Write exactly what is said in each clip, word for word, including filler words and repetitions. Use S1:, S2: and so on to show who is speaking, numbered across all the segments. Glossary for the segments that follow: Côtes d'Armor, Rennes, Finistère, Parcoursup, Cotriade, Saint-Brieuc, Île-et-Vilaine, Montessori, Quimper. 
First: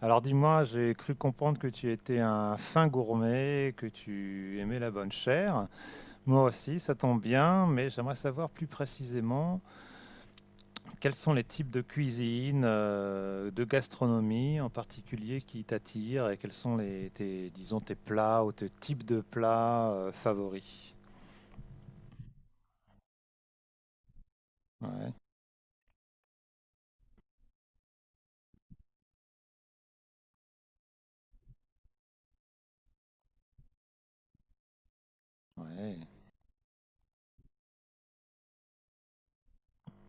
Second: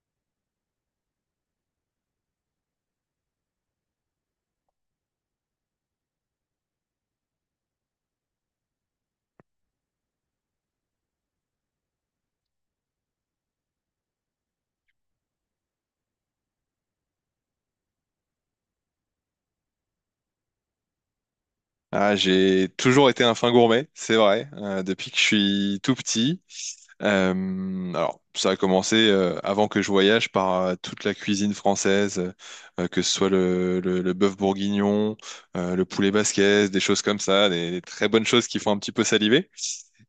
S1: Alors dis-moi, j'ai cru comprendre que tu étais un fin gourmet, que tu aimais la bonne chair. Moi aussi, ça tombe bien, mais j'aimerais savoir plus précisément quels sont les types de cuisine, euh, de gastronomie en particulier qui t'attirent et quels sont les, tes, disons, tes plats ou tes types de plats euh, favoris.
S2: Ah, j'ai toujours été un fin gourmet, c'est vrai, euh,
S1: Ouais,
S2: depuis que je suis tout petit. Euh, alors, ça a commencé euh, avant que je voyage par euh, toute la cuisine française, euh, euh, que ce soit le, le, le bœuf bourguignon, euh, le
S1: ouais,
S2: poulet basquaise, des choses comme ça, des, des très bonnes choses qui font un petit peu saliver.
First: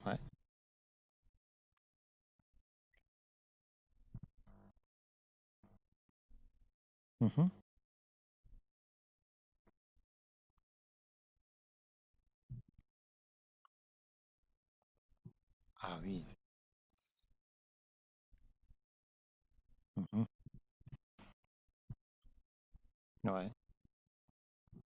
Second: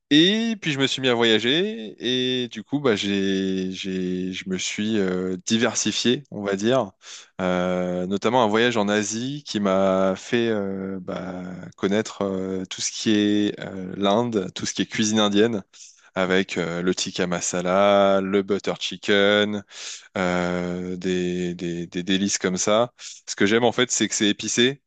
S1: ouais.
S2: Et puis je me suis mis à voyager et du coup bah j'ai j'ai je me suis euh, diversifié, on va dire.
S1: Mhm.
S2: Euh, notamment un voyage en Asie qui m'a fait euh, bah, connaître euh, tout ce qui est euh, l'Inde, tout ce qui est cuisine indienne
S1: Ah oui.
S2: avec euh, le tikka masala, le butter chicken,
S1: Mhm.
S2: euh, des, des, des délices comme ça. Ce que
S1: Ouais,
S2: j'aime en fait, c'est que c'est épicé,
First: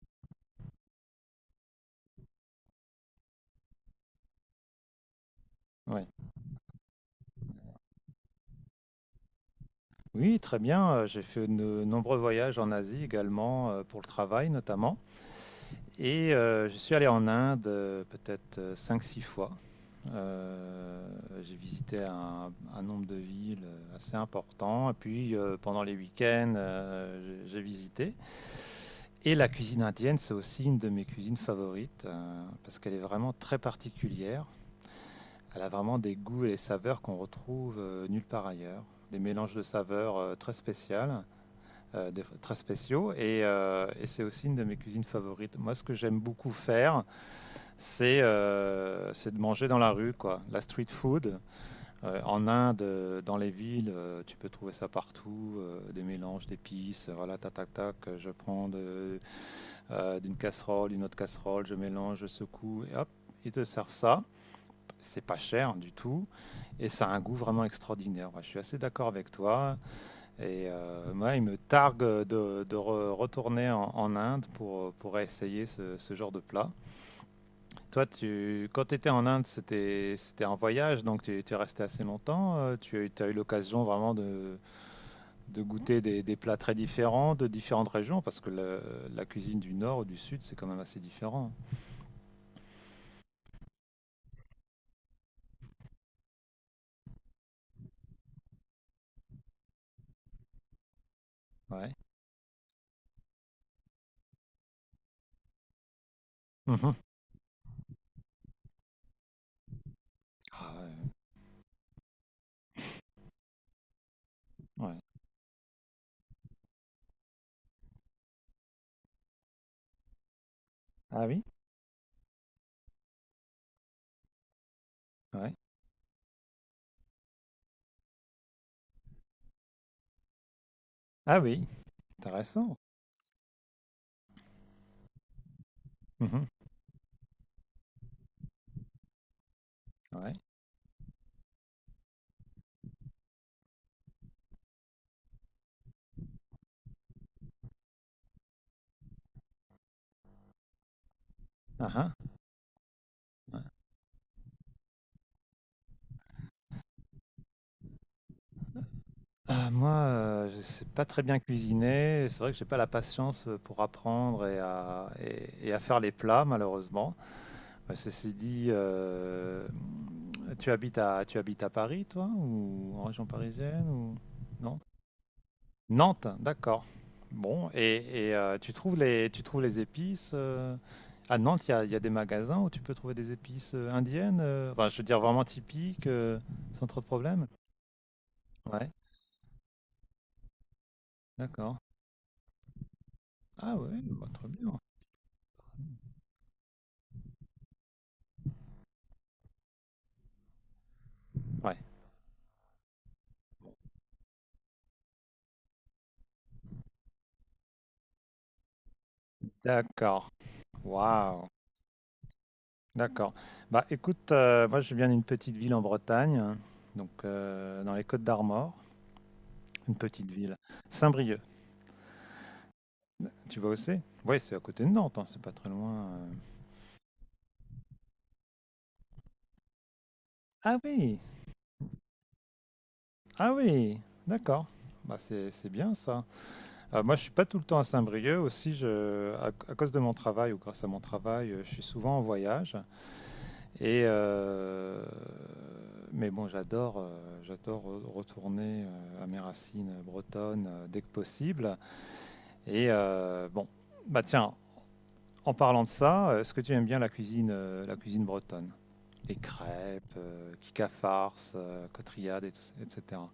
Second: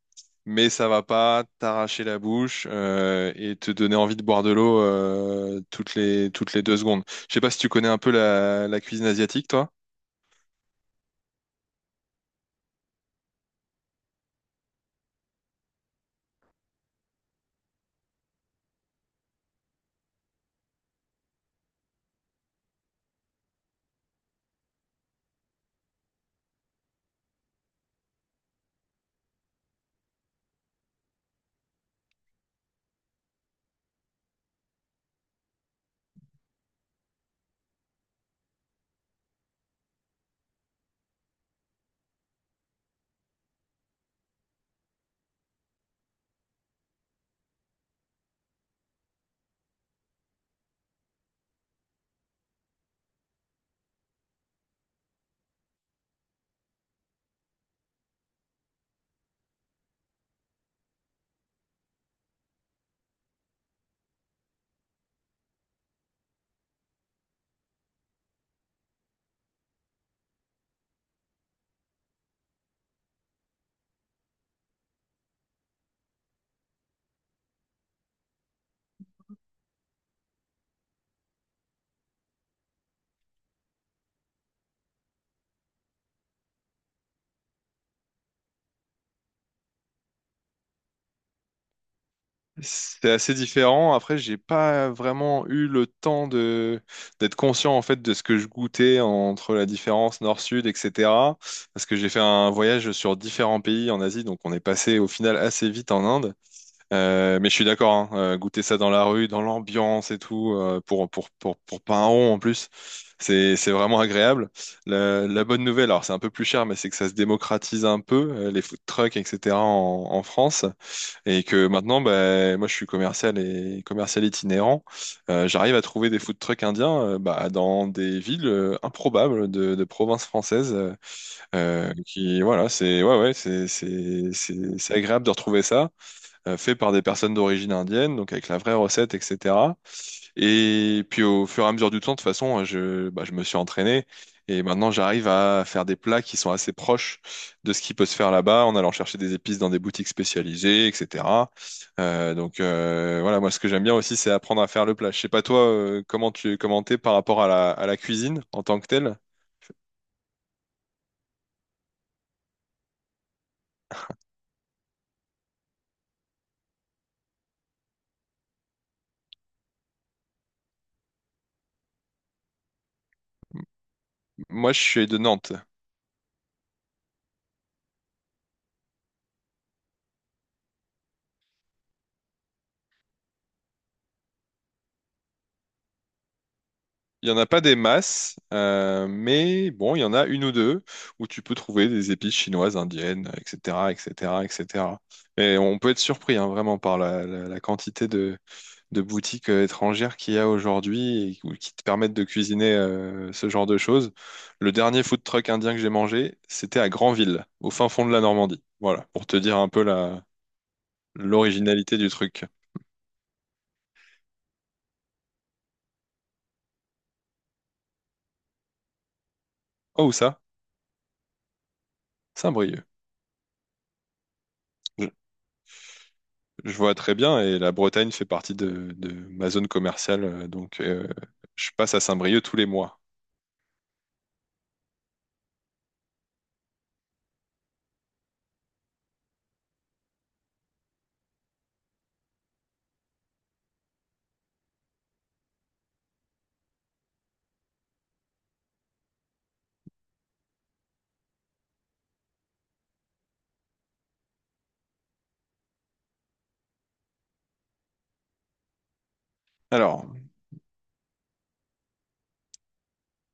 S2: mais ça va pas t'arracher la bouche euh, et te donner envie de boire de l'eau euh, toutes
S1: ouais.
S2: les, toutes les deux secondes. Je sais pas si tu connais un peu la, la cuisine asiatique, toi.
S1: Oui, très bien. euh, J'ai fait de nombreux voyages en Asie également, euh, pour le travail notamment. Et euh, je suis allé en Inde euh, peut-être euh, cinq six fois. Euh, j'ai visité un, un nombre de villes euh, assez important. Et puis euh, pendant les week-ends, euh, j'ai j'ai visité. Et la cuisine indienne, c'est aussi une de mes cuisines favorites euh, parce qu'elle est vraiment très particulière. Elle a vraiment des goûts et des saveurs qu'on retrouve euh, nulle part ailleurs. Des mélanges de saveurs euh, très spéciales, euh, des- très spéciaux. Et, euh, et c'est aussi une de mes cuisines favorites. Moi, ce que j'aime beaucoup faire, c'est euh, c'est de manger dans la rue, quoi. La street food, euh, en Inde, euh, dans les villes, euh, tu peux trouver ça partout, euh, des mélanges d'épices, euh, voilà, tac, tac, tac, euh, je prends de- euh, d'une casserole, une autre casserole, je mélange, je secoue, et hop, ils te servent ça. C'est pas cher du tout, et ça a un goût vraiment extraordinaire. Ouais, je suis assez d'accord avec toi, et euh, moi, il me targue de, de re- retourner en, en Essayer pour, essayer ce, ce genre de plat. Toi, tu, quand tu étais en Inde, c'était c'était un voyage, donc tu, tu es resté assez longtemps. euh, Tu as eu l'occasion vraiment de, de goûter des, des plats très différents de différentes régions, parce que le- la cuisine du nord ou du sud, c'est quand même assez différent.
S2: C'est assez différent. Après, j'ai pas vraiment eu le temps de d'être conscient en fait de ce que je goûtais entre la différence nord-sud, et cetera.
S1: Hein.
S2: Parce
S1: Ouais.
S2: que j'ai fait un voyage sur différents pays en Asie, donc on est passé au final assez vite en Inde.
S1: Mhm.
S2: Euh, mais je suis d'accord, hein, euh, goûter ça dans la rue, dans l'ambiance et tout,
S1: Ah,
S2: euh,
S1: ouais.
S2: pour, pour, pour, pour pas un rond en plus, c'est, c'est vraiment agréable.
S1: Ouais.
S2: La, la bonne nouvelle, alors c'est un peu plus cher, mais c'est que ça se démocratise un peu, euh, les food trucks, et cetera en, en France,
S1: Ah oui?
S2: et que maintenant, bah, moi je suis commercial et commercial itinérant, euh,
S1: Ouais.
S2: j'arrive à trouver des food trucks indiens, euh, bah, dans des villes euh, improbables de, de provinces françaises, euh,
S1: Ah oui,
S2: euh, qui, voilà,
S1: intéressant.
S2: c'est ouais, ouais, c'est c'est- c'est- c'est agréable de retrouver ça
S1: Mhm.
S2: euh, fait par des personnes d'origine indienne, donc avec la vraie recette, et cetera.
S1: Ouais.
S2: Et puis au fur et à mesure du temps, de toute façon, euh, je, bah, je me suis entraîné et maintenant j'arrive à faire des plats qui sont assez proches de ce qui peut se faire là-bas, en allant chercher des épices dans des boutiques spécialisées, et cetera.
S1: Ah, ah.
S2: Euh, donc euh, voilà, moi ce que j'aime bien aussi, c'est apprendre à faire le plat. Je sais pas toi, euh, comment tu comment t'es par rapport à la, à la cuisine en tant que telle.
S1: Ah, moi, euh, je sais pas très bien cuisiner. C'est vrai que j'ai pas la patience euh, pour apprendre et à, et- et à faire les plats, malheureusement. Ouais, ceci dit, euh, tu habites à, tu habites à Paris, toi, ou en région parisienne, ou
S2: Moi,
S1: non?
S2: je suis de Nantes.
S1: Nantes, d'accord. Bon, et, et, euh, tu trouves les, tu trouves les épices euh, à Nantes. Il y a, il y a des magasins où tu peux trouver des épices euh, indiennes. Euh, enfin, je veux dire vraiment typiques, euh, sans trop de
S2: Il n'y en a
S1: problèmes.
S2: pas des masses,
S1: Ouais,
S2: euh, mais bon, il y en a une ou deux où tu peux
S1: d'accord.
S2: trouver des épices chinoises, indiennes,
S1: Ah
S2: et cetera,
S1: ouais, bah,
S2: et cetera,
S1: très bien.
S2: et cetera. Et cetera. Et on peut être surpris, hein, vraiment, par la, la- la quantité de, de boutiques euh, étrangères qu'il y a aujourd'hui et qui qui
S1: Ouais,
S2: te permettent de cuisiner euh, ce genre de choses. Le dernier food truck indien que j'ai mangé, c'était à Granville, au fin fond de la Normandie. Voilà, pour te dire un peu la,
S1: d'accord. Waouh,
S2: l'originalité du truc.
S1: d'accord. Bah écoute, euh, moi je viens d'une petite ville en Bretagne, hein, donc euh, dans les Côtes d'Armor. Une
S2: Oh, où
S1: petite
S2: ça?
S1: ville. Saint-Brieuc,
S2: Saint-Brieuc.
S1: tu vois où c'est. Oui, c'est à côté de Nantes, hein, c'est pas très loin. Euh.
S2: Je vois très bien, et la Bretagne fait partie de, de ma zone commerciale, euh,
S1: Ah
S2: donc euh,
S1: oui,
S2: je passe à Saint-Brieuc tous les mois.
S1: ah oui, d'accord. Bah c'est c'est bien ça. Euh, moi, je suis pas tout le temps à Saint-Brieuc aussi. Je, à, à cause de mon travail ou grâce à mon travail, euh, je suis souvent en voyage. Et euh, mais bon, j'adore, euh, j'adore re- retourner euh, à mes racines bretonnes euh, dès que possible. Et euh, bon, bah tiens, en parlant de ça, euh, est-ce que tu aimes bien la cuisine, euh, la cuisine bretonne? Des crêpes,
S2: Alors,
S1: euh, Kika Farce, euh, Cotriade, et tout- et cetera.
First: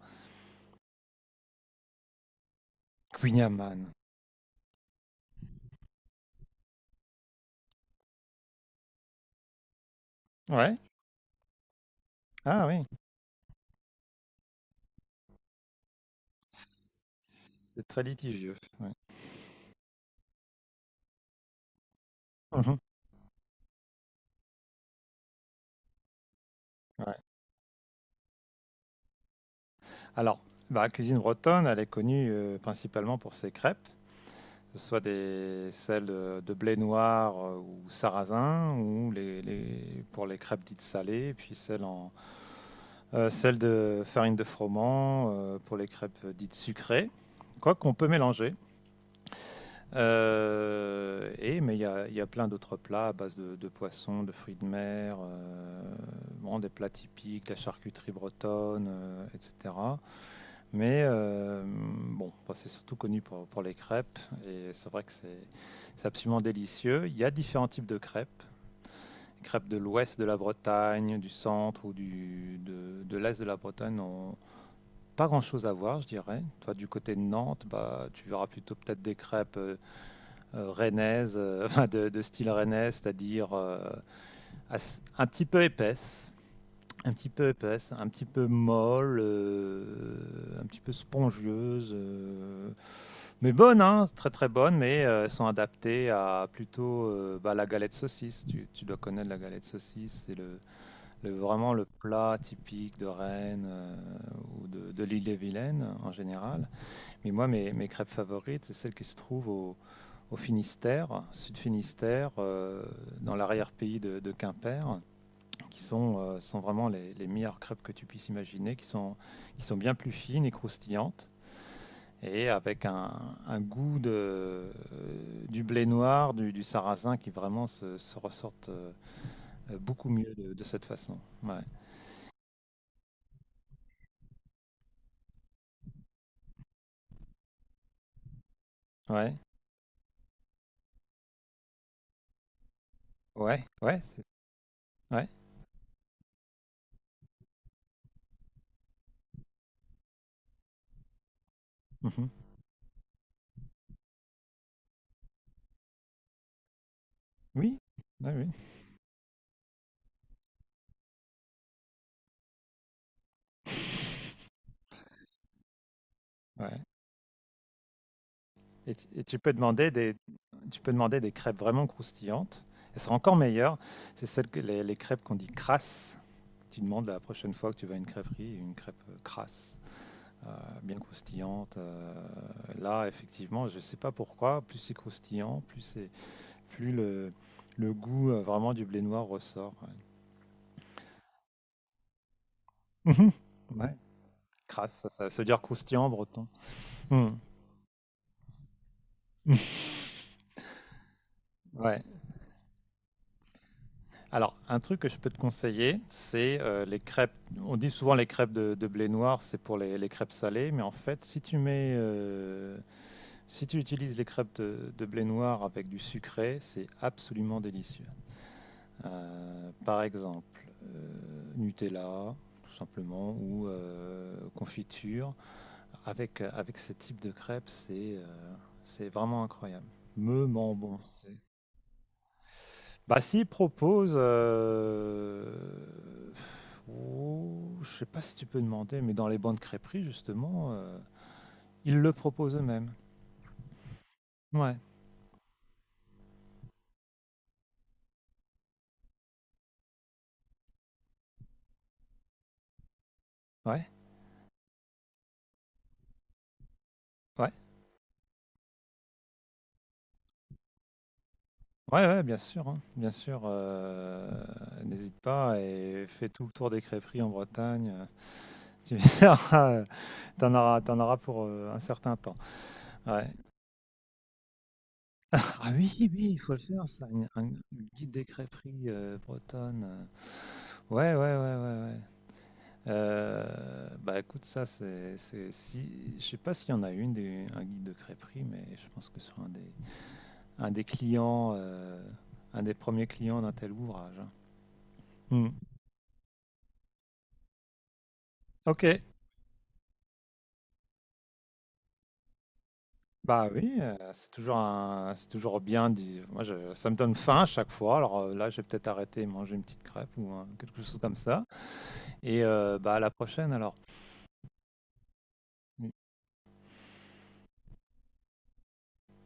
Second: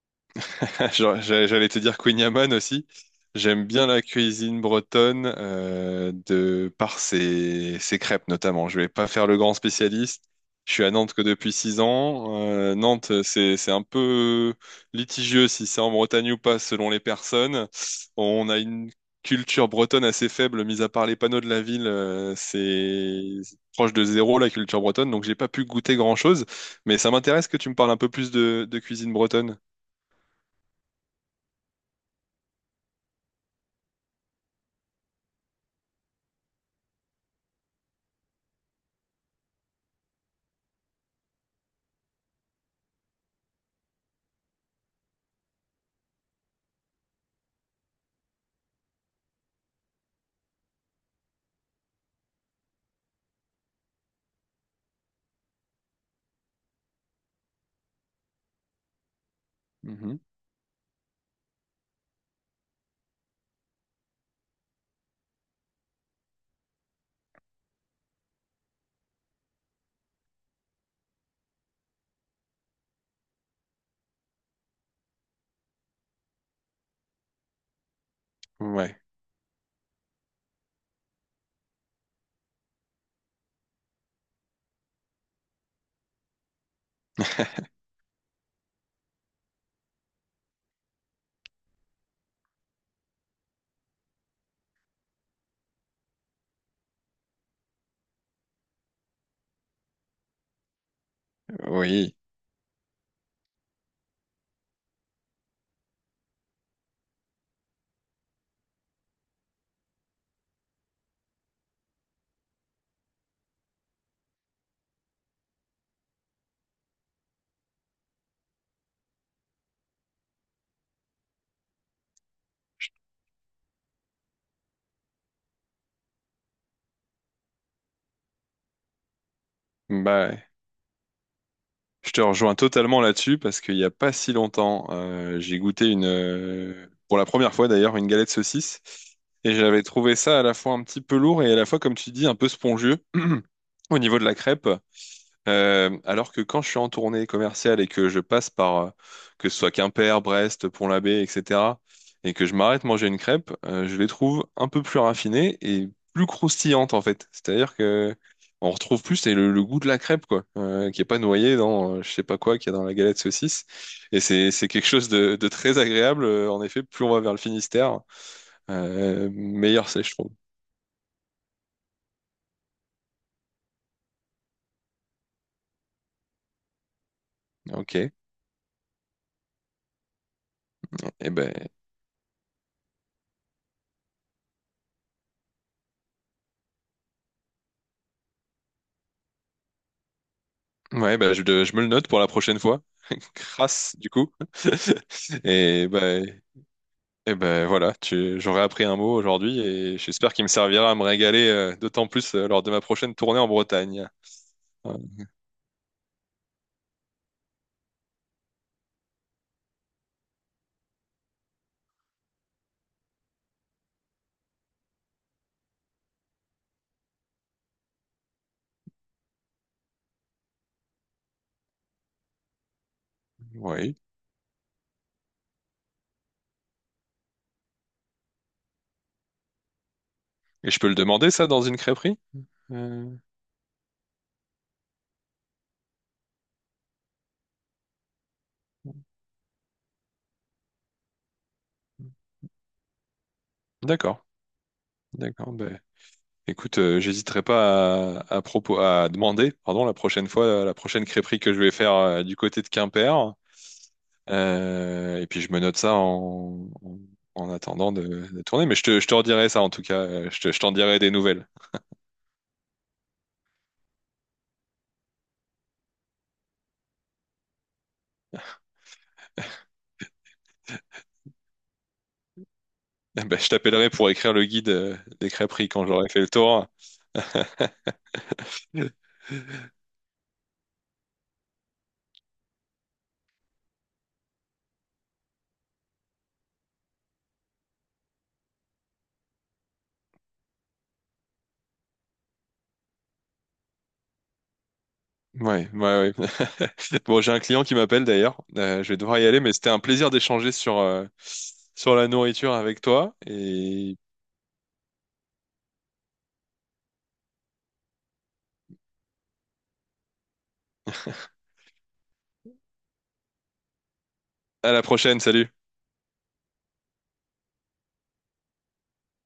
S2: Genre, j'a- j'allais te dire Queen Yaman aussi.
S1: Queen.
S2: J'aime bien la cuisine bretonne euh, de par ses, ses crêpes notamment. Je vais pas faire le grand spécialiste. Je
S1: Ouais.
S2: suis à Nantes que depuis six ans.
S1: Ah
S2: Euh,
S1: oui,
S2: Nantes, c'est c'est un peu litigieux si c'est en Bretagne ou pas selon les personnes.
S1: c'est très
S2: On
S1: litigieux.
S2: a
S1: Ouais.
S2: une culture bretonne assez faible, mis à part les panneaux de la ville. Euh,
S1: Mhm.
S2: c'est proche de zéro, la culture bretonne, donc j'ai pas pu goûter grand-chose. Mais ça
S1: Ouais.
S2: m'intéresse que tu me parles un peu plus de, de cuisine bretonne.
S1: Alors, bah, la cuisine bretonne, elle est connue euh, principalement pour ses crêpes, que ce soit des, celles de, de blé noir euh, ou sarrasin, ou les, les- pour les crêpes dites salées, et puis celles, en, euh, celles de farine de froment euh, pour les crêpes dites sucrées. Quoi qu'on peut mélanger. Heu et mais il y a il y a plein d'autres plats à base de de poissons, de fruits de mer, heu, bon des plats typiques, la charcuterie bretonne, heu et cetera.
S2: Mhm.
S1: Mais hem, bon, bah, c'est surtout connu pour pour les crêpes et c'est vrai que c'est c'est absolument délicieux. Il y a différents types de crêpes, crêpes de l'ouest de la Bretagne, du centre ou du de de l'est de la Bretagne n'ont pas grand-chose à voir, je dirais. Toi, du côté de Nantes, bah, tu verras plutôt
S2: Ouais.
S1: peut-être des crêpes, euh, euh, rennaise, euh, enfin de, de, style rennais, c'est-à-dire euh, as- un petit peu épaisse, un petit peu épaisse, un petit peu molle, euh, un petit peu spongieuse euh, mais bonne, hein, très très bonne, mais euh, elles sont adaptées à plutôt euh, bah, la galette saucisse. Tu, tu, dois connaître la galette saucisse, c'est le, le, vraiment le
S2: Oui,
S1: plat typique de Rennes euh, ou de, de l'île-et-Vilaine en général. Mais moi, mes, mes crêpes favorites, c'est celles qui se trouvent au, au Finistère, Sud Finistère, euh, dans l'arrière-pays de, de Quimper, qui sont, euh, sont vraiment les, les, meilleures crêpes que tu puisses imaginer, qui sont, qui sont bien plus fines et croustillantes, et avec un, un goût de, euh, du blé noir, du, du, sarrasin, qui vraiment se, se ressortent euh, beaucoup mieux
S2: bah,
S1: de, de, cette façon. Ouais,
S2: je te rejoins totalement là-dessus, parce qu'il n'y a pas si longtemps, euh, j'ai goûté une, euh, pour la première fois d'ailleurs, une galette saucisse,
S1: ouais,
S2: et j'avais trouvé ça à la fois un petit peu lourd et à la fois, comme tu dis, un peu spongieux
S1: ouais,
S2: au
S1: ouais.
S2: niveau
S1: C'est-
S2: de la crêpe.
S1: ouais.
S2: Euh, alors que quand je suis en tournée commerciale et que je passe par, euh, que ce soit Quimper, Brest, Pont-l'Abbé, et cetera,
S1: Mmh.
S2: et que je m'arrête manger une crêpe, euh, je les trouve un peu plus raffinées et plus croustillantes en fait. C'est-à-dire
S1: Oui,
S2: que
S1: ah oui,
S2: on retrouve plus c'est le, le goût de la crêpe quoi, euh, qui est pas noyé dans euh, je sais pas quoi qu'il y a dans la galette saucisse. Et c'est c'est quelque chose de, de très agréable. Euh, En effet,
S1: ouais.
S2: plus on va vers le Finistère,
S1: Et, tu et
S2: euh,
S1: tu peux
S2: meilleur
S1: demander
S2: c'est, je
S1: des,
S2: trouve.
S1: tu peux demander des crêpes vraiment croustillantes. Elles sont encore meilleures. C'est celles que les, les crêpes qu'on dit crasses. Tu demandes la prochaine fois que tu vas
S2: Ok.
S1: à une crêperie, une crêpe euh, crasse, euh, bien
S2: Et ben
S1: croustillante. Euh, là, effectivement, je ne sais pas pourquoi, plus c'est croustillant, plus c'est, plus le, le goût euh, vraiment du blé noir ressort.
S2: ouais, bah, je, je me le note pour la prochaine fois.
S1: Ouais. Mhm.
S2: Crasse,
S1: Ouais.
S2: du coup.
S1: Crasse, ça, ça veut dire
S2: Et
S1: croustillant en
S2: ben
S1: breton. Hmm.
S2: et ben voilà, tu, j'aurais appris un mot aujourd'hui et j'espère qu'il me servira à me régaler euh,
S1: Ouais.
S2: d'autant plus euh, lors de ma prochaine tournée en Bretagne.
S1: Alors, un
S2: Euh,
S1: truc que je peux te conseiller, c'est euh, les crêpes. On dit souvent les crêpes de, de blé noir, c'est pour les, les crêpes salées, mais en fait, si tu mets, euh, si tu utilises les crêpes de, de blé noir avec du sucré, c'est absolument délicieux. Euh, par exemple, euh, Nutella, tout simplement, ou
S2: oui.
S1: euh, confiture. Avec, euh, avec ce type de crêpes, c'est euh, c'est vraiment incroyable. Me
S2: Et
S1: ment
S2: je peux le
S1: bon.
S2: demander, ça, dans une crêperie? Euh,
S1: Bah, s'il propose, euh, ouh, je sais pas si tu peux demander, mais dans les bancs de crêperie, justement, euh, ils le proposent eux-mêmes.
S2: d'accord,
S1: Ouais,
S2: d'accord. Ben, écoute, euh, j'hésiterai pas à, à propos, à demander, pardon, la prochaine fois, euh, la prochaine crêperie que je vais faire euh, du côté de Quimper.
S1: ouais,
S2: Euh, et puis je me note ça en, en,
S1: ouais,
S2: en attendant de, de tourner. Mais je te, je te redirai ça en tout cas. Euh, Je te- je t'en dirai des nouvelles.
S1: ouais, ouais, bien sûr, hein, bien sûr. Euh, n'hésite pas et fais tout le tour des crêperies en Bretagne. euh, Tu verras, euh, t'en auras, t'en auras pour euh, un certain temps.
S2: Eh
S1: Ouais.
S2: ben, je t'appellerai pour écrire le guide euh, des crêperies
S1: Ah
S2: quand
S1: oui,
S2: j'aurai fait le
S1: oui, il faut le
S2: tour.
S1: faire, ça, une- un guide des crêperies euh, bretonnes. Euh. Ouais, ouais, ouais, ouais, ouais. Euh, bah écoute, ça c'est, c'est- si, je sais pas s'il y en a une des, un guide de crêperie, mais je pense que c'est un des, un des clients, euh, un des premiers clients d'un tel ouvrage, hein. Hmm.
S2: Ouais, ouais, ouais. Bon, j'ai un client qui m'appelle d'ailleurs. Euh,
S1: Ok,
S2: je vais devoir y aller, mais c'était un plaisir d'échanger sur, euh, sur la nourriture avec toi.
S1: bah oui, euh,
S2: Et
S1: c'est toujours un, c'est toujours bien. dit- Moi, je- ça me donne faim à chaque fois. Alors euh, là, j'ai peut-être arrêté et manger une petite crêpe ou un- quelque chose comme ça. Et euh, bah à la prochaine alors.
S2: à la prochaine, salut.